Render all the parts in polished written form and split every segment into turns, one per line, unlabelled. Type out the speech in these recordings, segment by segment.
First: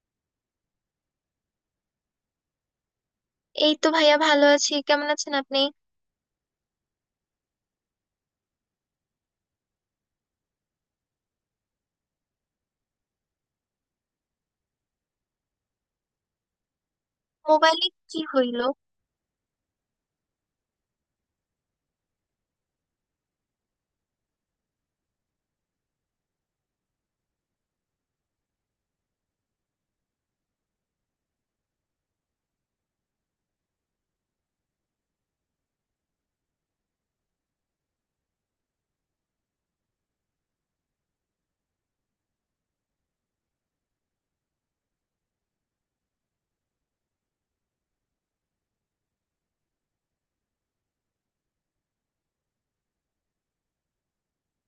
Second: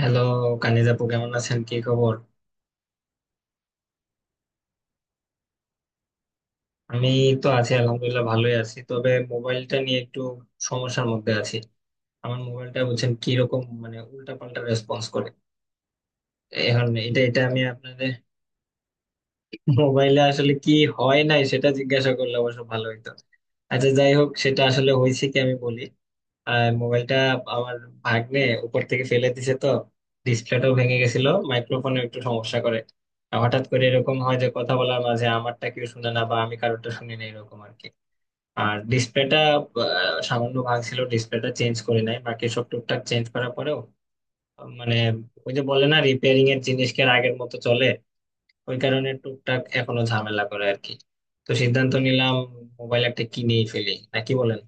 Hello Kaniz আপু, কেমন আছেন? কি খবর?
এই তো ভাইয়া, ভালো আছি। কেমন আছেন আপনি?
আমি তো আছি, আলহামদুলিল্লাহ ভালোই আছি, তবে মোবাইলটা নিয়ে একটু সমস্যার মধ্যে আছি। আমার মোবাইলটা বলছেন কি রকম, মানে উল্টা পাল্টা রেসপন্স করে এখন। এটা এটা আমি
মোবাইলে
আপনাদের
কি হইলো?
মোবাইলে আসলে কি হয় নাই সেটা জিজ্ঞাসা করলে অবশ্য ভালো হইতো। আচ্ছা যাই হোক, সেটা আসলে হয়েছে কি, আমি বলি। আর মোবাইলটা আমার ভাগ্নে উপর থেকে ফেলে দিছে, তো ডিসপ্লেটাও ভেঙে গেছিল, মাইক্রোফোনে একটু সমস্যা করে। আর হঠাৎ করে এরকম হয় যে কথা বলার মাঝে আমারটা কেউ শুনে না বা আমি কারোরটা শুনি না, এরকম আর কি। আর ডিসপ্লেটা সামান্য ভাঙছিল, ডিসপ্লেটা চেঞ্জ করে নাই, বাকি সব টুকটাক চেঞ্জ করার পরেও মানে ওই যে বলে না, রিপেয়ারিং এর জিনিস কি আর আগের মতো চলে? ওই কারণে টুকটাক এখনো ঝামেলা করে আর কি। তো সিদ্ধান্ত নিলাম মোবাইল একটা কিনেই ফেলি, নাকি বলেন।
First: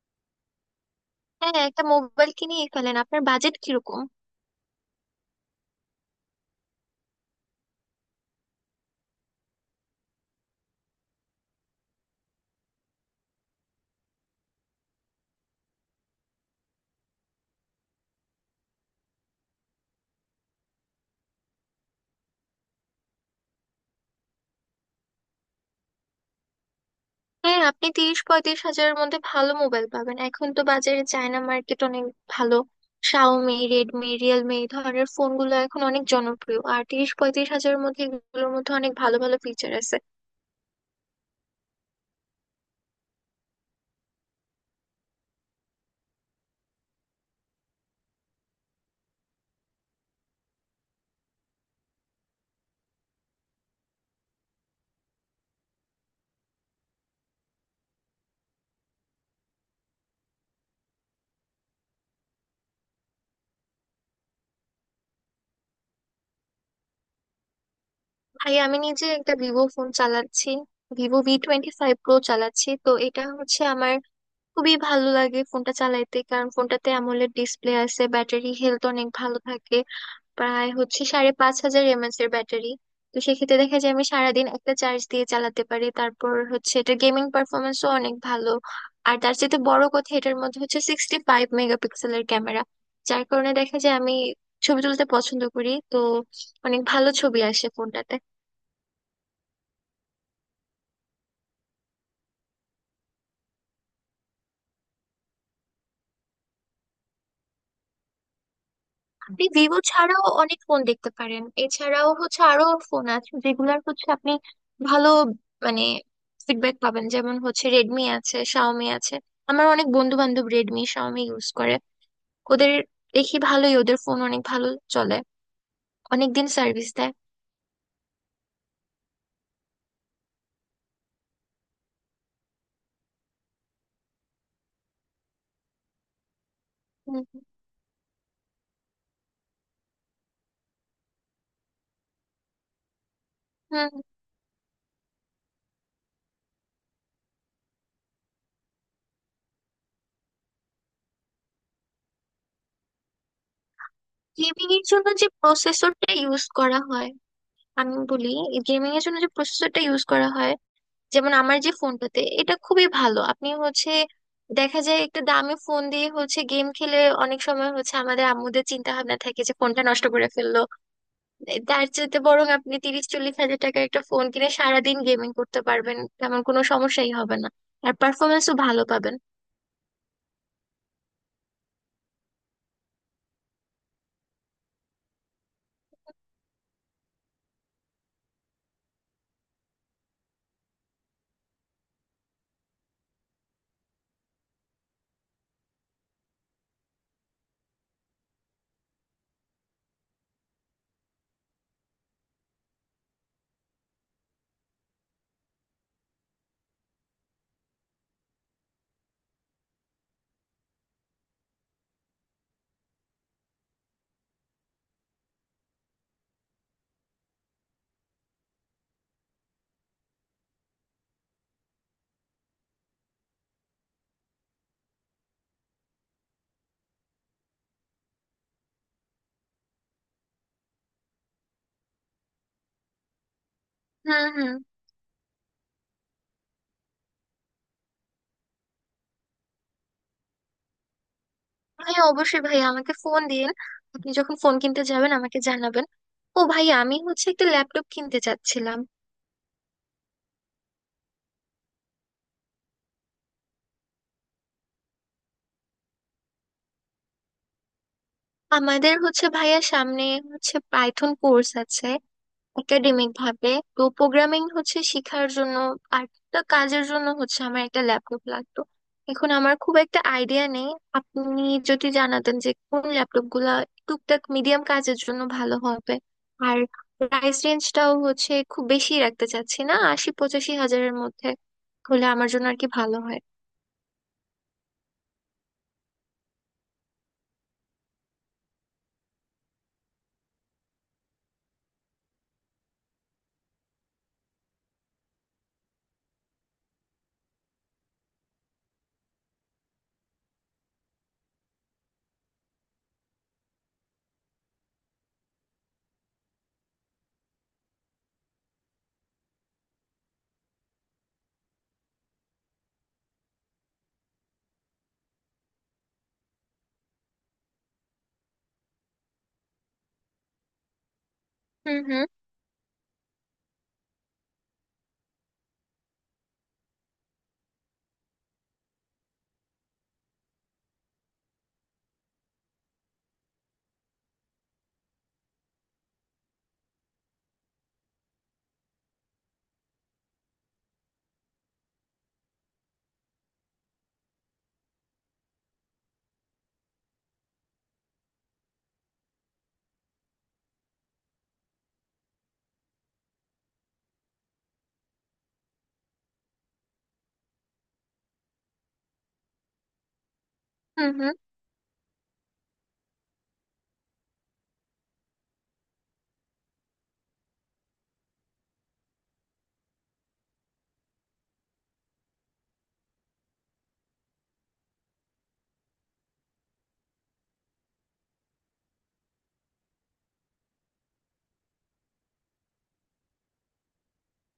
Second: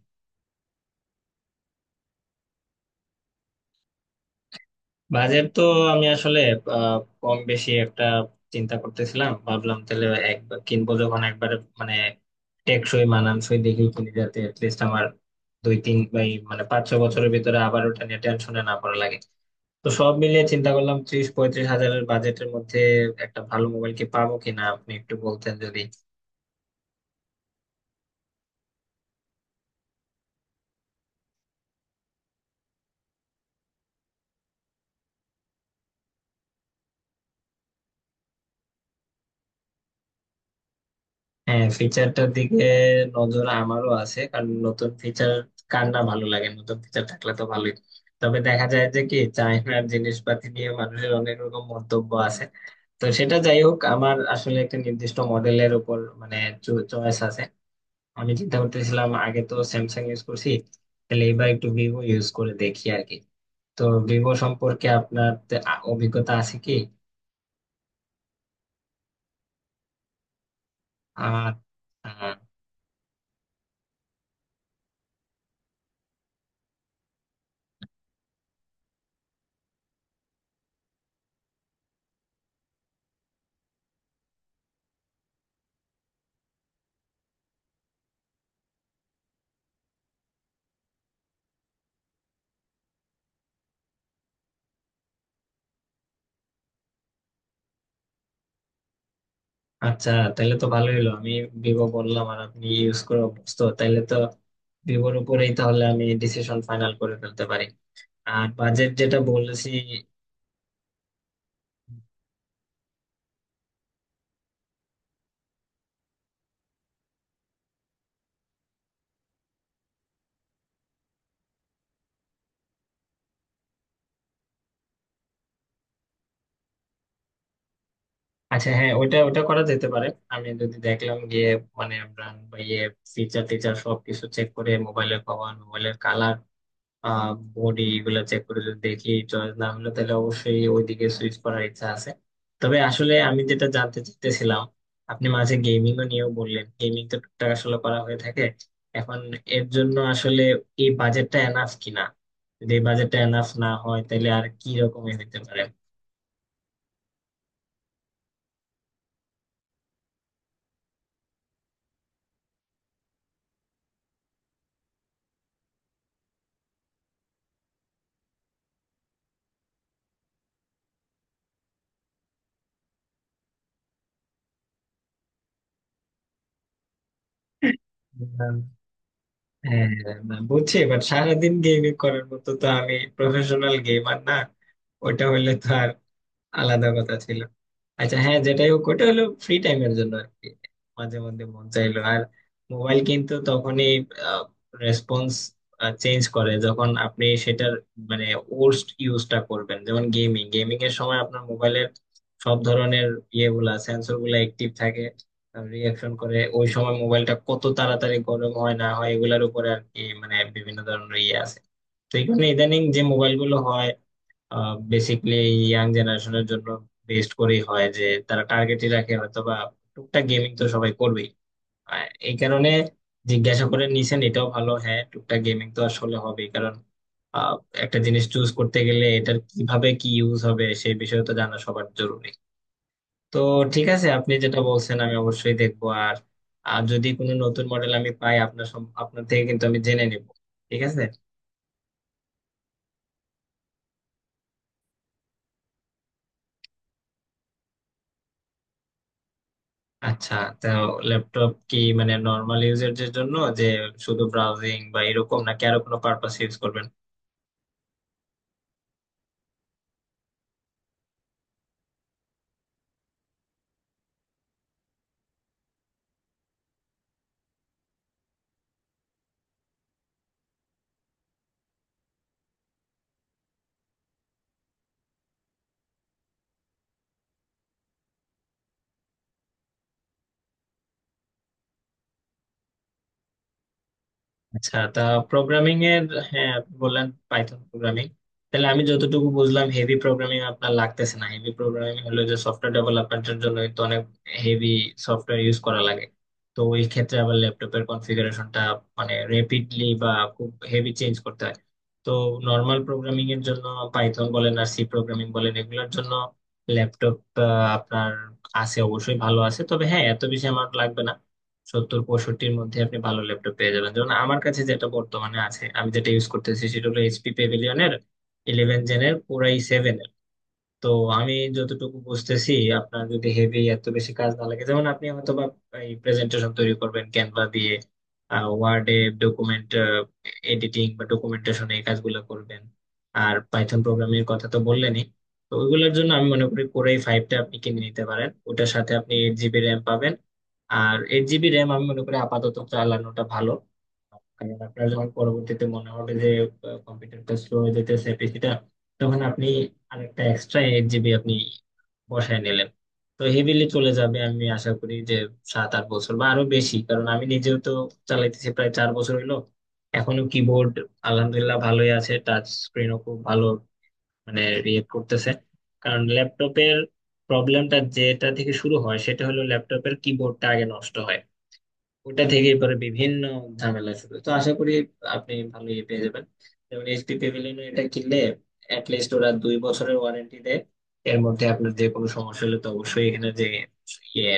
হ্যাঁ, একটা মোবাইল কিনেই ফেলেন। আপনার বাজেট কিরকম?
বাজেট তো আমি আসলে আহ, কম বেশি একটা চিন্তা করতেছিলাম, ভাবলাম তাহলে একবার কিনবো যখন, একবারে মানে টেকসই মানানসই দেখি কিনে, যাতে লিস্ট আমার দুই তিন বা এই মানে 5-6 বছরের ভিতরে আবার ওটা নিয়ে টেনশনে না পড়া লাগে। তো সব মিলিয়ে চিন্তা করলাম, 30-35 হাজারের বাজেটের মধ্যে একটা ভালো মোবাইল কি পাবো কিনা আপনি একটু বলতেন যদি।
হ্যাঁ, আপনি 30-35 হাজারের মধ্যে ভালো মোবাইল পাবেন। এখন তো বাজারে চায়না মার্কেট অনেক ভালো। শাওমি, রেডমি, রিয়েলমি এই ধরনের ফোনগুলো এখন অনেক জনপ্রিয়। আর 30-35 হাজারের মধ্যে এগুলোর মধ্যে অনেক ভালো ভালো ফিচার আছে।
হ্যাঁ, ফিচারটার দিকে নজর আমারও আছে, কারণ নতুন ফিচার কার না ভালো লাগে, নতুন ফিচার থাকলে তো ভালোই। তবে দেখা যায় যে কি, চায়নার জিনিসপাতি নিয়ে মানুষের অনেক রকম মন্তব্য আছে। তো সেটা যাই হোক, আমার আসলে একটা নির্দিষ্ট মডেলের উপর মানে চয়েস আছে। আমি চিন্তা করতেছিলাম, আগে তো স্যামসাং ইউজ করছি, তাহলে এবার একটু ভিভো ইউজ করে দেখি আর কি। তো ভিভো সম্পর্কে আপনার অভিজ্ঞতা আছে কি?
ভাই, আমি নিজে একটা ভিভো ফোন চালাচ্ছি। ভিভো ভি
আর
টোয়েন্টি ফাইভ প্রো চালাচ্ছি, তো এটা হচ্ছে আমার খুবই ভালো লাগে ফোনটা চালাইতে। কারণ ফোনটাতে অ্যামোলেড ডিসপ্লে আছে, ব্যাটারি হেলথ অনেক ভালো থাকে। প্রায় হচ্ছে 5500 mAh এর ব্যাটারি। তো সেক্ষেত্রে দেখা যায় আমি সারাদিন একটা চার্জ দিয়ে চালাতে পারি। তারপর হচ্ছে এটা গেমিং পারফরমেন্সও অনেক ভালো। আর তার চেয়ে বড় কথা, এটার মধ্যে হচ্ছে 65 মেগাপিক্সেলের ক্যামেরা। যার কারণে দেখা যায় আমি ছবি তুলতে পছন্দ করি, তো অনেক ভালো ছবি আসে ফোনটাতে।
আচ্ছা, তাহলে তো ভালোই হলো, আমি ভিভো বললাম আর আপনি ইউজ করে অভ্যস্ত, তাহলে তো ভিভোর উপরেই তাহলে আমি ডিসিশন ফাইনাল করে ফেলতে পারি। আর বাজেট যেটা
আপনি
বলেছি।
ভিভো ছাড়াও অনেক ফোন দেখতে পারেন। এছাড়াও হচ্ছে আরো ফোন আছে যেগুলার হচ্ছে আপনি ভালো মানে ফিডব্যাক পাবেন। যেমন হচ্ছে রেডমি আছে, শাওমি আছে। আমার অনেক বন্ধু বান্ধব রেডমি, শাওমি ইউজ করে। ওদের দেখি ভালোই, ওদের ফোন অনেক ভালো চলে, অনেক দিন সার্ভিস দেয়।
আচ্ছা, হ্যাঁ, ওইটা ওটা করা যেতে পারে। আমি যদি দেখলাম গিয়ে মানে ব্র্যান্ড বা ইয়ে, ফিচার টিচার সবকিছু চেক করে মোবাইলের পাওয়ার, মোবাইলের কালার,
হুম
আহ বডি, এগুলা চেক করে যদি দেখি চয়েস না হলো, তাহলে অবশ্যই ওইদিকে সুইচ করার ইচ্ছা আছে। তবে আসলে আমি যেটা
হুম।
জানতে চাইতেছিলাম, আপনি মাঝে গেমিং ও নিয়েও বললেন, গেমিং তো টুকটাক আসলে করা হয়ে থাকে এখন, এর জন্য আসলে এই বাজেটটা এনাফ কিনা, যদি এই বাজেটটা এনাফ না হয় তাহলে আর কি
গেমিং এর জন্য
রকমের
যে
হইতে পারে।
প্রসেসরটা ইউজ করা হয়, আমি বলি গেমিং এর জন্য যে প্রসেসরটা ইউজ করা হয় যেমন আমার যে ফোনটাতে, এটা খুবই ভালো। আপনি হচ্ছে দেখা যায় একটা দামি ফোন দিয়ে হচ্ছে গেম খেলে, অনেক সময় হচ্ছে আমাদের আম্মুদের চিন্তা ভাবনা থাকে যে ফোনটা নষ্ট করে ফেললো। তার চাইতে বরং আপনি 30-40 হাজার টাকার একটা ফোন কিনে সারাদিন গেমিং করতে পারবেন, তেমন কোনো সমস্যাই হবে না। আর পারফরমেন্সও
উম,
ভালো পাবেন।
হ্যাঁ, না, বুঝছি, বাট সারাদিন গেমিং করার মতো তো আমি প্রফেশনাল গেমার না। ওটা হইলে তো আর আলাদা কথা ছিল। আচ্ছা হ্যাঁ, যেটাই হোক ওটা হলো ফ্রি টাইমের জন্য আর কি, মাঝে মধ্যে মন চাইলো আর। মোবাইল কিন্তু তখনই রেসপন্স চেঞ্জ করে যখন আপনি সেটার মানে ওর্স্ট ইউজটা করবেন। যেমন গেমিং গেমিং এর সময় আপনার মোবাইলের সব ধরনের ইয়েগুলা, সেন্সর গুলা অ্যাক্টিভ থাকে, রিয়াকশন করে, ওই সময় মোবাইলটা কত তাড়াতাড়ি গরম হয় না হয় এগুলার উপরে আর কি, মানে বিভিন্ন ধরনের ইয়ে আছে। তো এই কারণে ইদানিং যে মোবাইল গুলো হয়, বেসিকলি ইয়াং জেনারেশনের জন্য বেস্ট করেই হয় যে, তারা টার্গেটই রাখে হয়তো বা, টুকটাক গেমিং তো সবাই করবেই। আর এই কারণে জিজ্ঞাসা করে নিছেন এটাও ভালো। হ্যাঁ, টুকটাক গেমিং তো আসলে হবেই, কারণ আহ, একটা জিনিস চুজ করতে গেলে এটার কিভাবে কি ইউজ হবে সেই বিষয়ে তো জানা সবার জরুরি। তো ঠিক আছে,
হুম
আপনি
হুম।
যেটা বলছেন আমি অবশ্যই দেখবো। আর আর যদি কোনো নতুন মডেল আমি পাই, আপনার আপনার থেকে কিন্তু আমি জেনে নিব। ঠিক আছে।
হ্যাঁ অবশ্যই ভাইয়া, আমাকে ফোন দিন। আপনি যখন ফোন কিনতে যাবেন আমাকে জানাবেন। ও ভাইয়া, আমি হচ্ছে একটা ল্যাপটপ কিনতে চাচ্ছিলাম।
আচ্ছা, তো ল্যাপটপ কি মানে নর্মাল ইউজের জন্য যে শুধু ব্রাউজিং বা এরকম, নাকি আরো কোনো পারপাস ইউজ করবেন?
আমাদের হচ্ছে ভাইয়া সামনে হচ্ছে পাইথন কোর্স আছে একাডেমিক ভাবে। তো প্রোগ্রামিং হচ্ছে শেখার জন্য আর একটা কাজের জন্য হচ্ছে আমার একটা ল্যাপটপ লাগতো। এখন আমার খুব একটা আইডিয়া নেই। আপনি যদি জানাতেন যে কোন ল্যাপটপ গুলা টুকটাক মিডিয়াম কাজের জন্য ভালো হবে। আর প্রাইস রেঞ্জটাও হচ্ছে খুব বেশি রাখতে চাচ্ছি না, 80-85 হাজারের মধ্যে হলে আমার জন্য আর কি ভালো হয়।
আচ্ছা তা, প্রোগ্রামিং এর, হ্যাঁ আপনি বললেন পাইথন প্রোগ্রামিং। তাহলে আমি যতটুকু বুঝলাম হেভি প্রোগ্রামিং আপনার লাগতেছে না। হেভি প্রোগ্রামিং হলো যে সফটওয়্যার ডেভেলপমেন্টের জন্য তো অনেক হেভি সফটওয়্যার ইউজ করা লাগে। তো ওই ক্ষেত্রে আবার ল্যাপটপের কনফিগারেশনটা মানে রেপিডলি বা খুব হেভি চেঞ্জ করতে হয়। তো নর্মাল প্রোগ্রামিং এর জন্য, পাইথন বলেন আর সি প্রোগ্রামিং বলেন, এগুলোর জন্য ল্যাপটপ আপনার আছে অবশ্যই ভালো আছে, তবে হ্যাঁ এত বেশি আমার লাগবে না। 70-65 এর মধ্যে আপনি ভালো ল্যাপটপ পেয়ে যাবেন। যেমন আমার কাছে যেটা বর্তমানে আছে, আমি যেটা ইউজ করতেছি, সেটা হলো এইচপি প্যাভিলিয়নের 11 জেনের পুরাই 7। তো আমি
হুম
যতটুকু
হুম।
বুঝতেছি আপনার যদি হেভি এত বেশি কাজ না লাগে, যেমন আপনি হয়তো বা এই প্রেজেন্টেশন তৈরি করবেন ক্যানভা দিয়ে, ওয়ার্ডে ডকুমেন্ট এডিটিং বা ডকুমেন্টেশন এই কাজগুলো করবেন, আর পাইথন প্রোগ্রামিং এর কথা তো বললেনই, তো ওইগুলোর জন্য আমি মনে করি কোরাই ফাইভটা আপনি কিনে নিতে পারেন। ওটার সাথে আপনি 8 জিবি র্যাম পাবেন। আর 8 জিবি র্যাম আমি মনে করি আপাতত চালানোটা ভালো, কারণ আপনার যখন পরবর্তীতে মনে হবে যে কম্পিউটারটা স্লো হয়ে যেতেছে, পিসিটা, তখন আপনি আরেকটা এক্সট্রা 8 জিবি আপনি বসায় নিলেন, তো হেভিলি চলে যাবে আমি আশা করি যে 7-8 বছর বা আরো বেশি। কারণ আমি নিজেও তো চালাইতেছি প্রায় 4 বছর হলো, এখনো কিবোর্ড
হুম হুম।
আলহামদুলিল্লাহ ভালোই আছে, টাচ স্ক্রিনও খুব ভালো মানে রিয়েক্ট করতেছে। কারণ ল্যাপটপের প্রবলেমটা যেটা থেকে শুরু হয় সেটা হলো ল্যাপটপের কিবোর্ডটা আগে নষ্ট হয়, ওটা থেকে পরে বিভিন্ন ঝামেলা শুরু। তো আশা করি আপনি ভালো ইয়ে পেয়ে যাবেন। যেমন এইচপি প্যাভিলিয়ন এটা কিনলে অ্যাটলিস্ট ওরা 2 বছরের ওয়ারেন্টি দেয়। এর মধ্যে আপনার যে কোনো সমস্যা হলে তো অবশ্যই এখানে যে ইয়ে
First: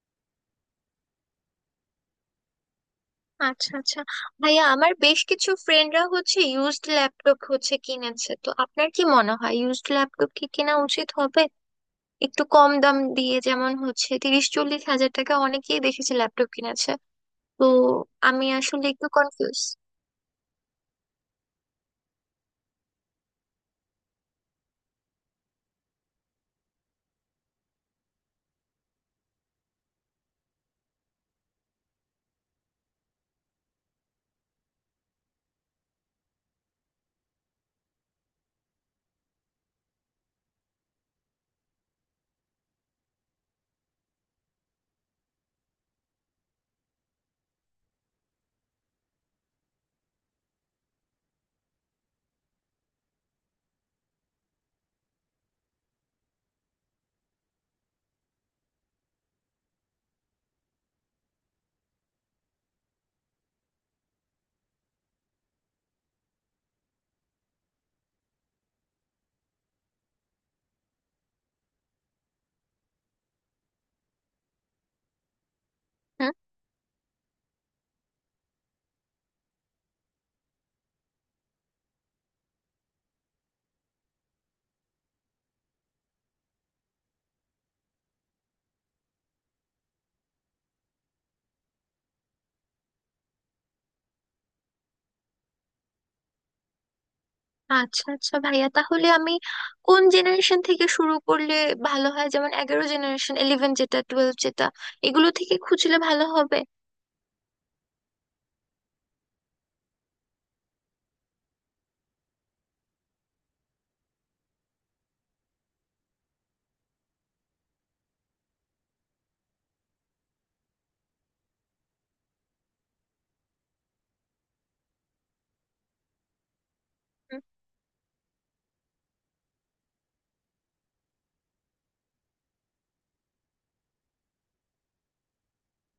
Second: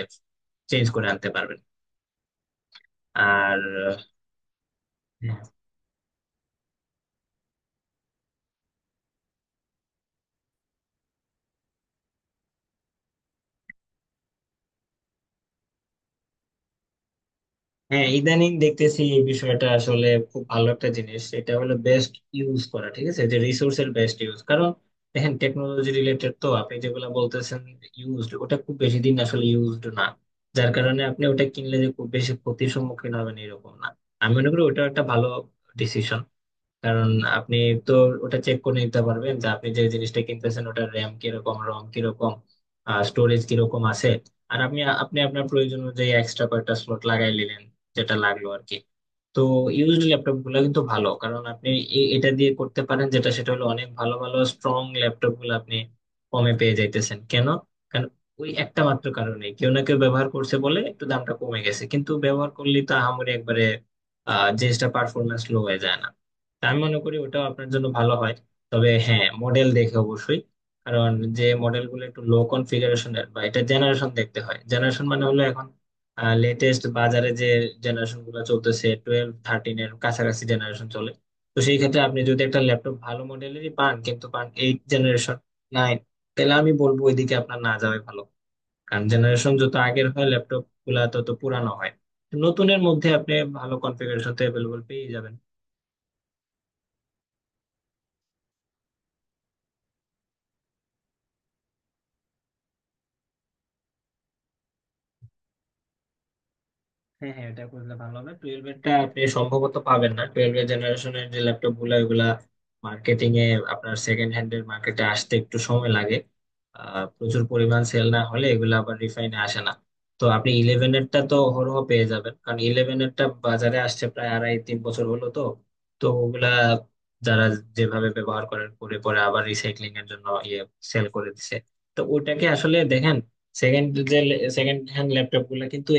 চেঞ্জ করে আনতে পারবেন। আর
আচ্ছা আচ্ছা ভাইয়া, আমার বেশ কিছু ফ্রেন্ডরা হচ্ছে ইউজড ল্যাপটপ হচ্ছে কিনেছে। তো আপনার কি মনে হয় ইউজড ল্যাপটপ কি কেনা উচিত হবে? একটু কম দাম দিয়ে যেমন হচ্ছে 30-40 হাজার টাকা, অনেকেই দেখেছি ল্যাপটপ কিনেছে। তো
হ্যাঁ,
আমি
ইদানিং
আসলে
দেখতেছি
একটু
এই
কনফিউজ।
বিষয়টা আসলে খুব ভালো একটা জিনিস, এটা হলো বেস্ট ইউজ করা, ঠিক আছে যে রিসোর্সের বেস্ট ইউজ। কারণ দেখেন, টেকনোলজি রিলেটেড তো আপনি যেগুলো বলতেছেন ইউজড, ওটা খুব বেশি দিন আসলে ইউজড না, যার কারণে আপনি ওটা কিনলে যে খুব বেশি ক্ষতির সম্মুখীন হবেন এরকম না। আমি মনে করি ওটা একটা ভালো ডিসিশন, কারণ আপনি তো ওটা চেক করে নিতে পারবেন যে আপনি যে জিনিসটা কিনতেছেন ওটার র্যাম কিরকম, রম কিরকম, স্টোরেজ কিরকম আছে। আর আপনি আপনি আপনার প্রয়োজন অনুযায়ী এক্সট্রা কয়েকটা স্লট লাগাই নিলেন, যেটা লাগলো আর কি। তো ইউজড ল্যাপটপ গুলা কিন্তু ভালো, কারণ আপনি এটা দিয়ে করতে পারেন যেটা, সেটা হলো অনেক ভালো ভালো স্ট্রং ল্যাপটপ গুলো আপনি কমে পেয়ে যাইতেছেন। কেন? কারণ ওই একটা মাত্র কারণে, কেউ না কেউ ব্যবহার করছে বলে একটু দামটা কমে গেছে, কিন্তু ব্যবহার করলে তো আহামরি একবারে জিনিসটা পারফরমেন্স লো হয়ে যায় না। তা আমি মনে করি ওটাও আপনার জন্য ভালো হয়। তবে হ্যাঁ, মডেল দেখে অবশ্যই, কারণ যে মডেল গুলো একটু লো কনফিগারেশনের বা এটা জেনারেশন দেখতে হয়। জেনারেশন মানে হলো এখন
হুম।
লেটেস্ট বাজারে যে জেনারেশন গুলো চলতেছে, 12-13 এর কাছাকাছি জেনারেশন চলে। তো সেই ক্ষেত্রে আপনি যদি একটা ল্যাপটপ ভালো মডেলেরই পান কিন্তু পান 8 জেনারেশন, 9, তাহলে আমি বলবো ওইদিকে আপনার না যাওয়াই ভালো, কারণ জেনারেশন যত আগের হয় ল্যাপটপ গুলা তত পুরানো হয়। নতুনের মধ্যে আপনি ভালো কনফিগারেশন তো অ্যাভেলেবল পেয়ে যাবেন।
আচ্ছা আচ্ছা ভাইয়া, তাহলে আমি কোন জেনারেশন থেকে শুরু করলে ভালো হয়? যেমন 11 জেনারেশন, ইলেভেন যেটা, টুয়েলভ যেটা, এগুলো থেকে খুঁজলে ভালো হবে?
হ্যাঁ হ্যাঁ, এটা করলে ভালো হবে। 12 এরটা আপনি সম্ভবত পাবেন না, 12 এর জেনারেশনের যে ল্যাপটপ গুলো ওগুলা মার্কেটিং এ আপনার সেকেন্ড হ্যান্ড এর মার্কেটে আসতে একটু সময় লাগে। প্রচুর পরিমাণ সেল না হলে এগুলো আবার রিফাইনে আসে না। তো আপনি 11 এরটা তো হরহ পেয়ে যাবেন, কারণ 11 এরটা বাজারে আসছে প্রায় 2.5-3 বছর হলো। তো তো ওগুলা
হুম
যারা যেভাবে ব্যবহার করেন, করে পরে আবার রিসাইক্লিং এর জন্য ইয়ে সেল করে দিছে। তো ওটাকে আসলে দেখেন, সেকেন্ড যে সেকেন্ড হ্যান্ড ল্যাপটপ গুলা কিন্তু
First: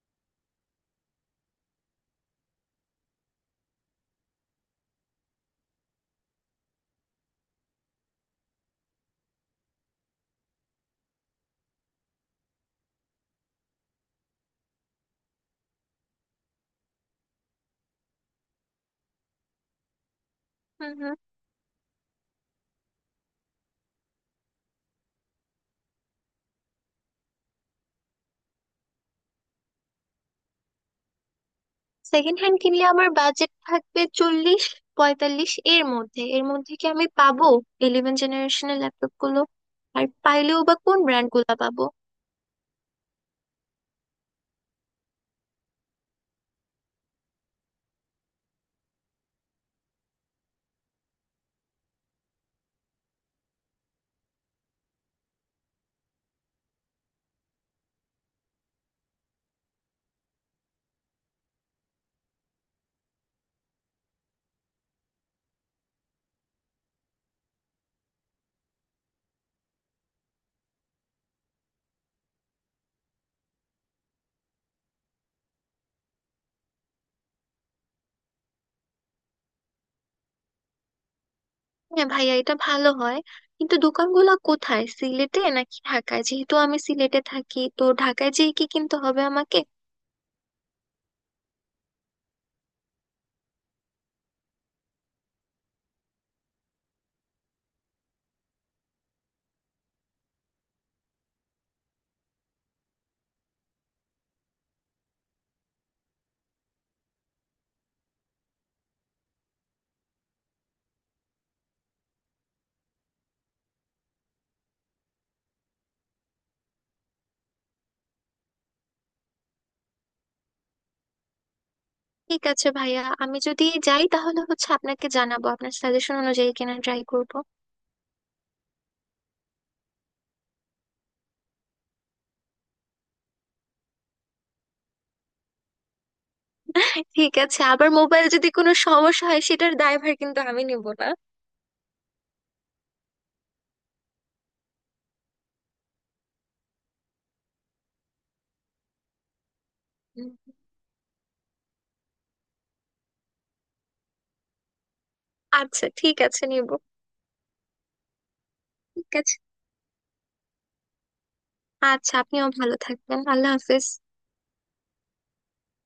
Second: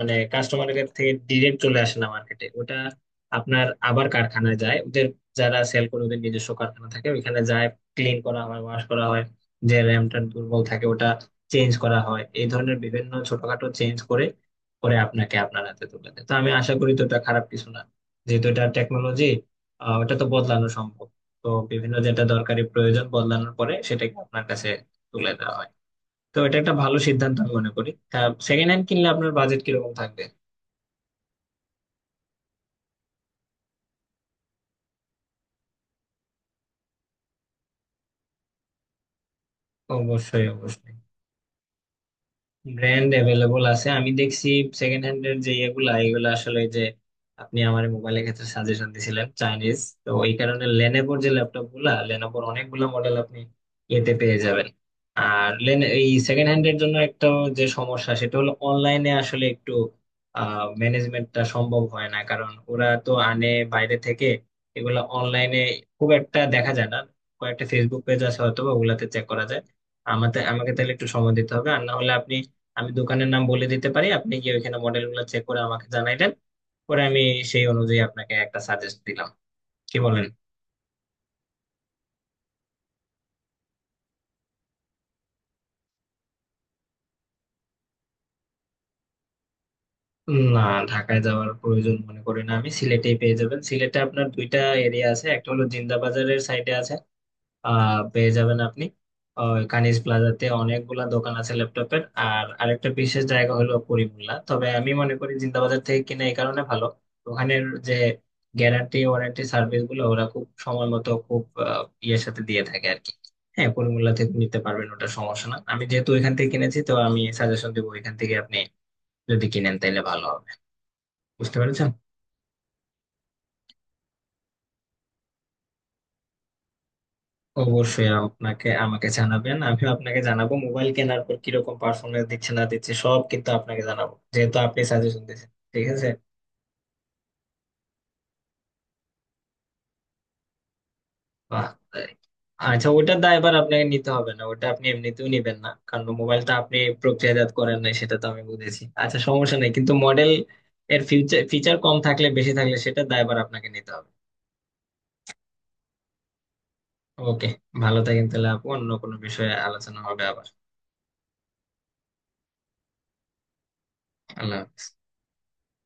মানে কাস্টমারের কাছ থেকে ডিরেক্ট চলে আসে না মার্কেটে, ওটা আপনার আবার কারখানায় যায় ওদের, যারা সেল করে ওদের নিজস্ব কারখানা থাকে ওইখানে যায়, ক্লিন করা হয়, ওয়াশ করা হয়, যে র্যামটা দুর্বল থাকে ওটা চেঞ্জ করা হয়, এই ধরনের বিভিন্ন ছোটখাটো চেঞ্জ করে করে আপনাকে আপনার হাতে তুলে দেয়। তো আমি আশা করি তো এটা খারাপ কিছু না, যেহেতু এটা টেকনোলজি, ওটা তো বদলানো
হুম।
সম্ভব।
হুম।
তো বিভিন্ন যেটা দরকারি প্রয়োজন বদলানোর পরে সেটাকে আপনার কাছে তুলে দেওয়া হয়। তো এটা একটা ভালো সিদ্ধান্ত আমি মনে করি। সেকেন্ড হ্যান্ড কিনলে আপনার বাজেট কিরকম থাকবে?
সেকেন্ড হ্যান্ড কিনলে আমার বাজেট থাকবে 40-45 এর মধ্যে। এর মধ্যে কি আমি পাবো ইলেভেন জেনারেশনের ল্যাপটপ গুলো? আর
অবশ্যই,
পাইলেও বা
অবশ্যই।
কোন ব্র্যান্ড গুলা পাবো?
ব্র্যান্ড অ্যাভেলেবল আছে, আমি দেখছি সেকেন্ড হ্যান্ড এর যে ইয়েগুলা, এগুলো আসলে যে আপনি আমার মোবাইলের ক্ষেত্রে সাজেশন দিছিলেন চাইনিজ, তো এই কারণে লেনোভোর যে ল্যাপটপ গুলা, লেনোভোর অনেকগুলা মডেল আপনি এতে পেয়ে যাবেন। আর লেন, এই সেকেন্ড হ্যান্ড এর জন্য একটা যে সমস্যা, সেটা হলো অনলাইনে আসলে একটু ম্যানেজমেন্টটা সম্ভব হয় না, কারণ ওরা তো আনে বাইরে থেকে, এগুলা অনলাইনে খুব একটা দেখা যায় না। কয়েকটা ফেসবুক পেজ আছে হয়তো বা, ওগুলাতে চেক করা যায়। আমাকে আমাকে তাহলে একটু সময় দিতে হবে, আর না হলে আপনি, আমি দোকানের নাম বলে দিতে পারি, আপনি গিয়ে ওইখানে মডেলগুলো চেক করে আমাকে জানাইলেন, পরে আমি সেই অনুযায়ী আপনাকে একটা সাজেস্ট দিলাম, কি বলেন?
হ্যাঁ ভাইয়া, এটা ভালো হয়। কিন্তু দোকানগুলো কোথায়, সিলেটে নাকি ঢাকায়? যেহেতু আমি সিলেটে থাকি, তো ঢাকায় যেয়ে কি কিনতে হবে আমাকে?
না, ঢাকায় যাওয়ার প্রয়োজন মনে করি না আমি, সিলেটেই পেয়ে যাবেন। সিলেটে আপনার দুইটা এরিয়া আছে, একটা হলো জিন্দা বাজারের সাইডে আছে, পেয়ে যাবেন আপনি। কানিজ প্লাজাতে অনেকগুলা দোকান আছে ল্যাপটপের, আর আরেকটা বিশেষ জায়গা হলো করিমুল্লা। তবে আমি মনে করি জিন্দাবাজার থেকে কিনা এই কারণে ভালো, ওখানের যে গ্যারান্টি ওয়ারেন্টি সার্ভিস গুলো ওরা খুব সময় মতো খুব ইয়ের সাথে দিয়ে থাকে আর কি। হ্যাঁ, করিমুল্লা থেকে নিতে পারবেন, ওটা সমস্যা না, আমি যেহেতু ওইখান থেকে কিনেছি তো আমি সাজেশন দেবো, ওইখান থেকে আপনি যদি কিনেন তাহলে ভালো হবে। বুঝতে পেরেছেন।
ঠিক আছে ভাইয়া, আমি যদি যাই তাহলে হচ্ছে আপনাকে জানাবো, আপনার সাজেশন অনুযায়ী কেনা ট্রাই করবো।
অবশ্যই আপনাকে আমাকে জানাবেন, আমিও আপনাকে জানাবো মোবাইল কেনার পর কিরকম পারফরমেন্স দিচ্ছে না দিচ্ছে সব কিন্তু আপনাকে জানাবো, যেহেতু আপনি সাজেশন দিয়েছেন। ঠিক আছে।
ঠিক আছে, আবার মোবাইল যদি কোনো সমস্যা হয় সেটার দায়ভার কিন্তু আমি নিব না।
বাহ, তাই। আচ্ছা, ওটার দায় এবার আপনাকে নিতে হবে না, ওটা আপনি এমনিতেও নিবেন না, কারণ মোবাইলটা আপনি প্রক্রিয়াজাত করেন নাই সেটা তো আমি বুঝেছি। আচ্ছা, সমস্যা নেই, কিন্তু মডেল
উম,
এর ফিউচার ফিচার কম থাকলে বেশি থাকলে সেটা দায়ভার আপনাকে নিতে হবে।
আচ্ছা ঠিক আছে, নিব।
ওকে, ভালো থাকেন তাহলে আপু, অন্য
ঠিক
কোনো
আছে।
বিষয়ে আলোচনা হবে আবার।
আচ্ছা আপনিও ভালো থাকবেন, আল্লাহ হাফেজ।
আল্লাহ হাফেজ।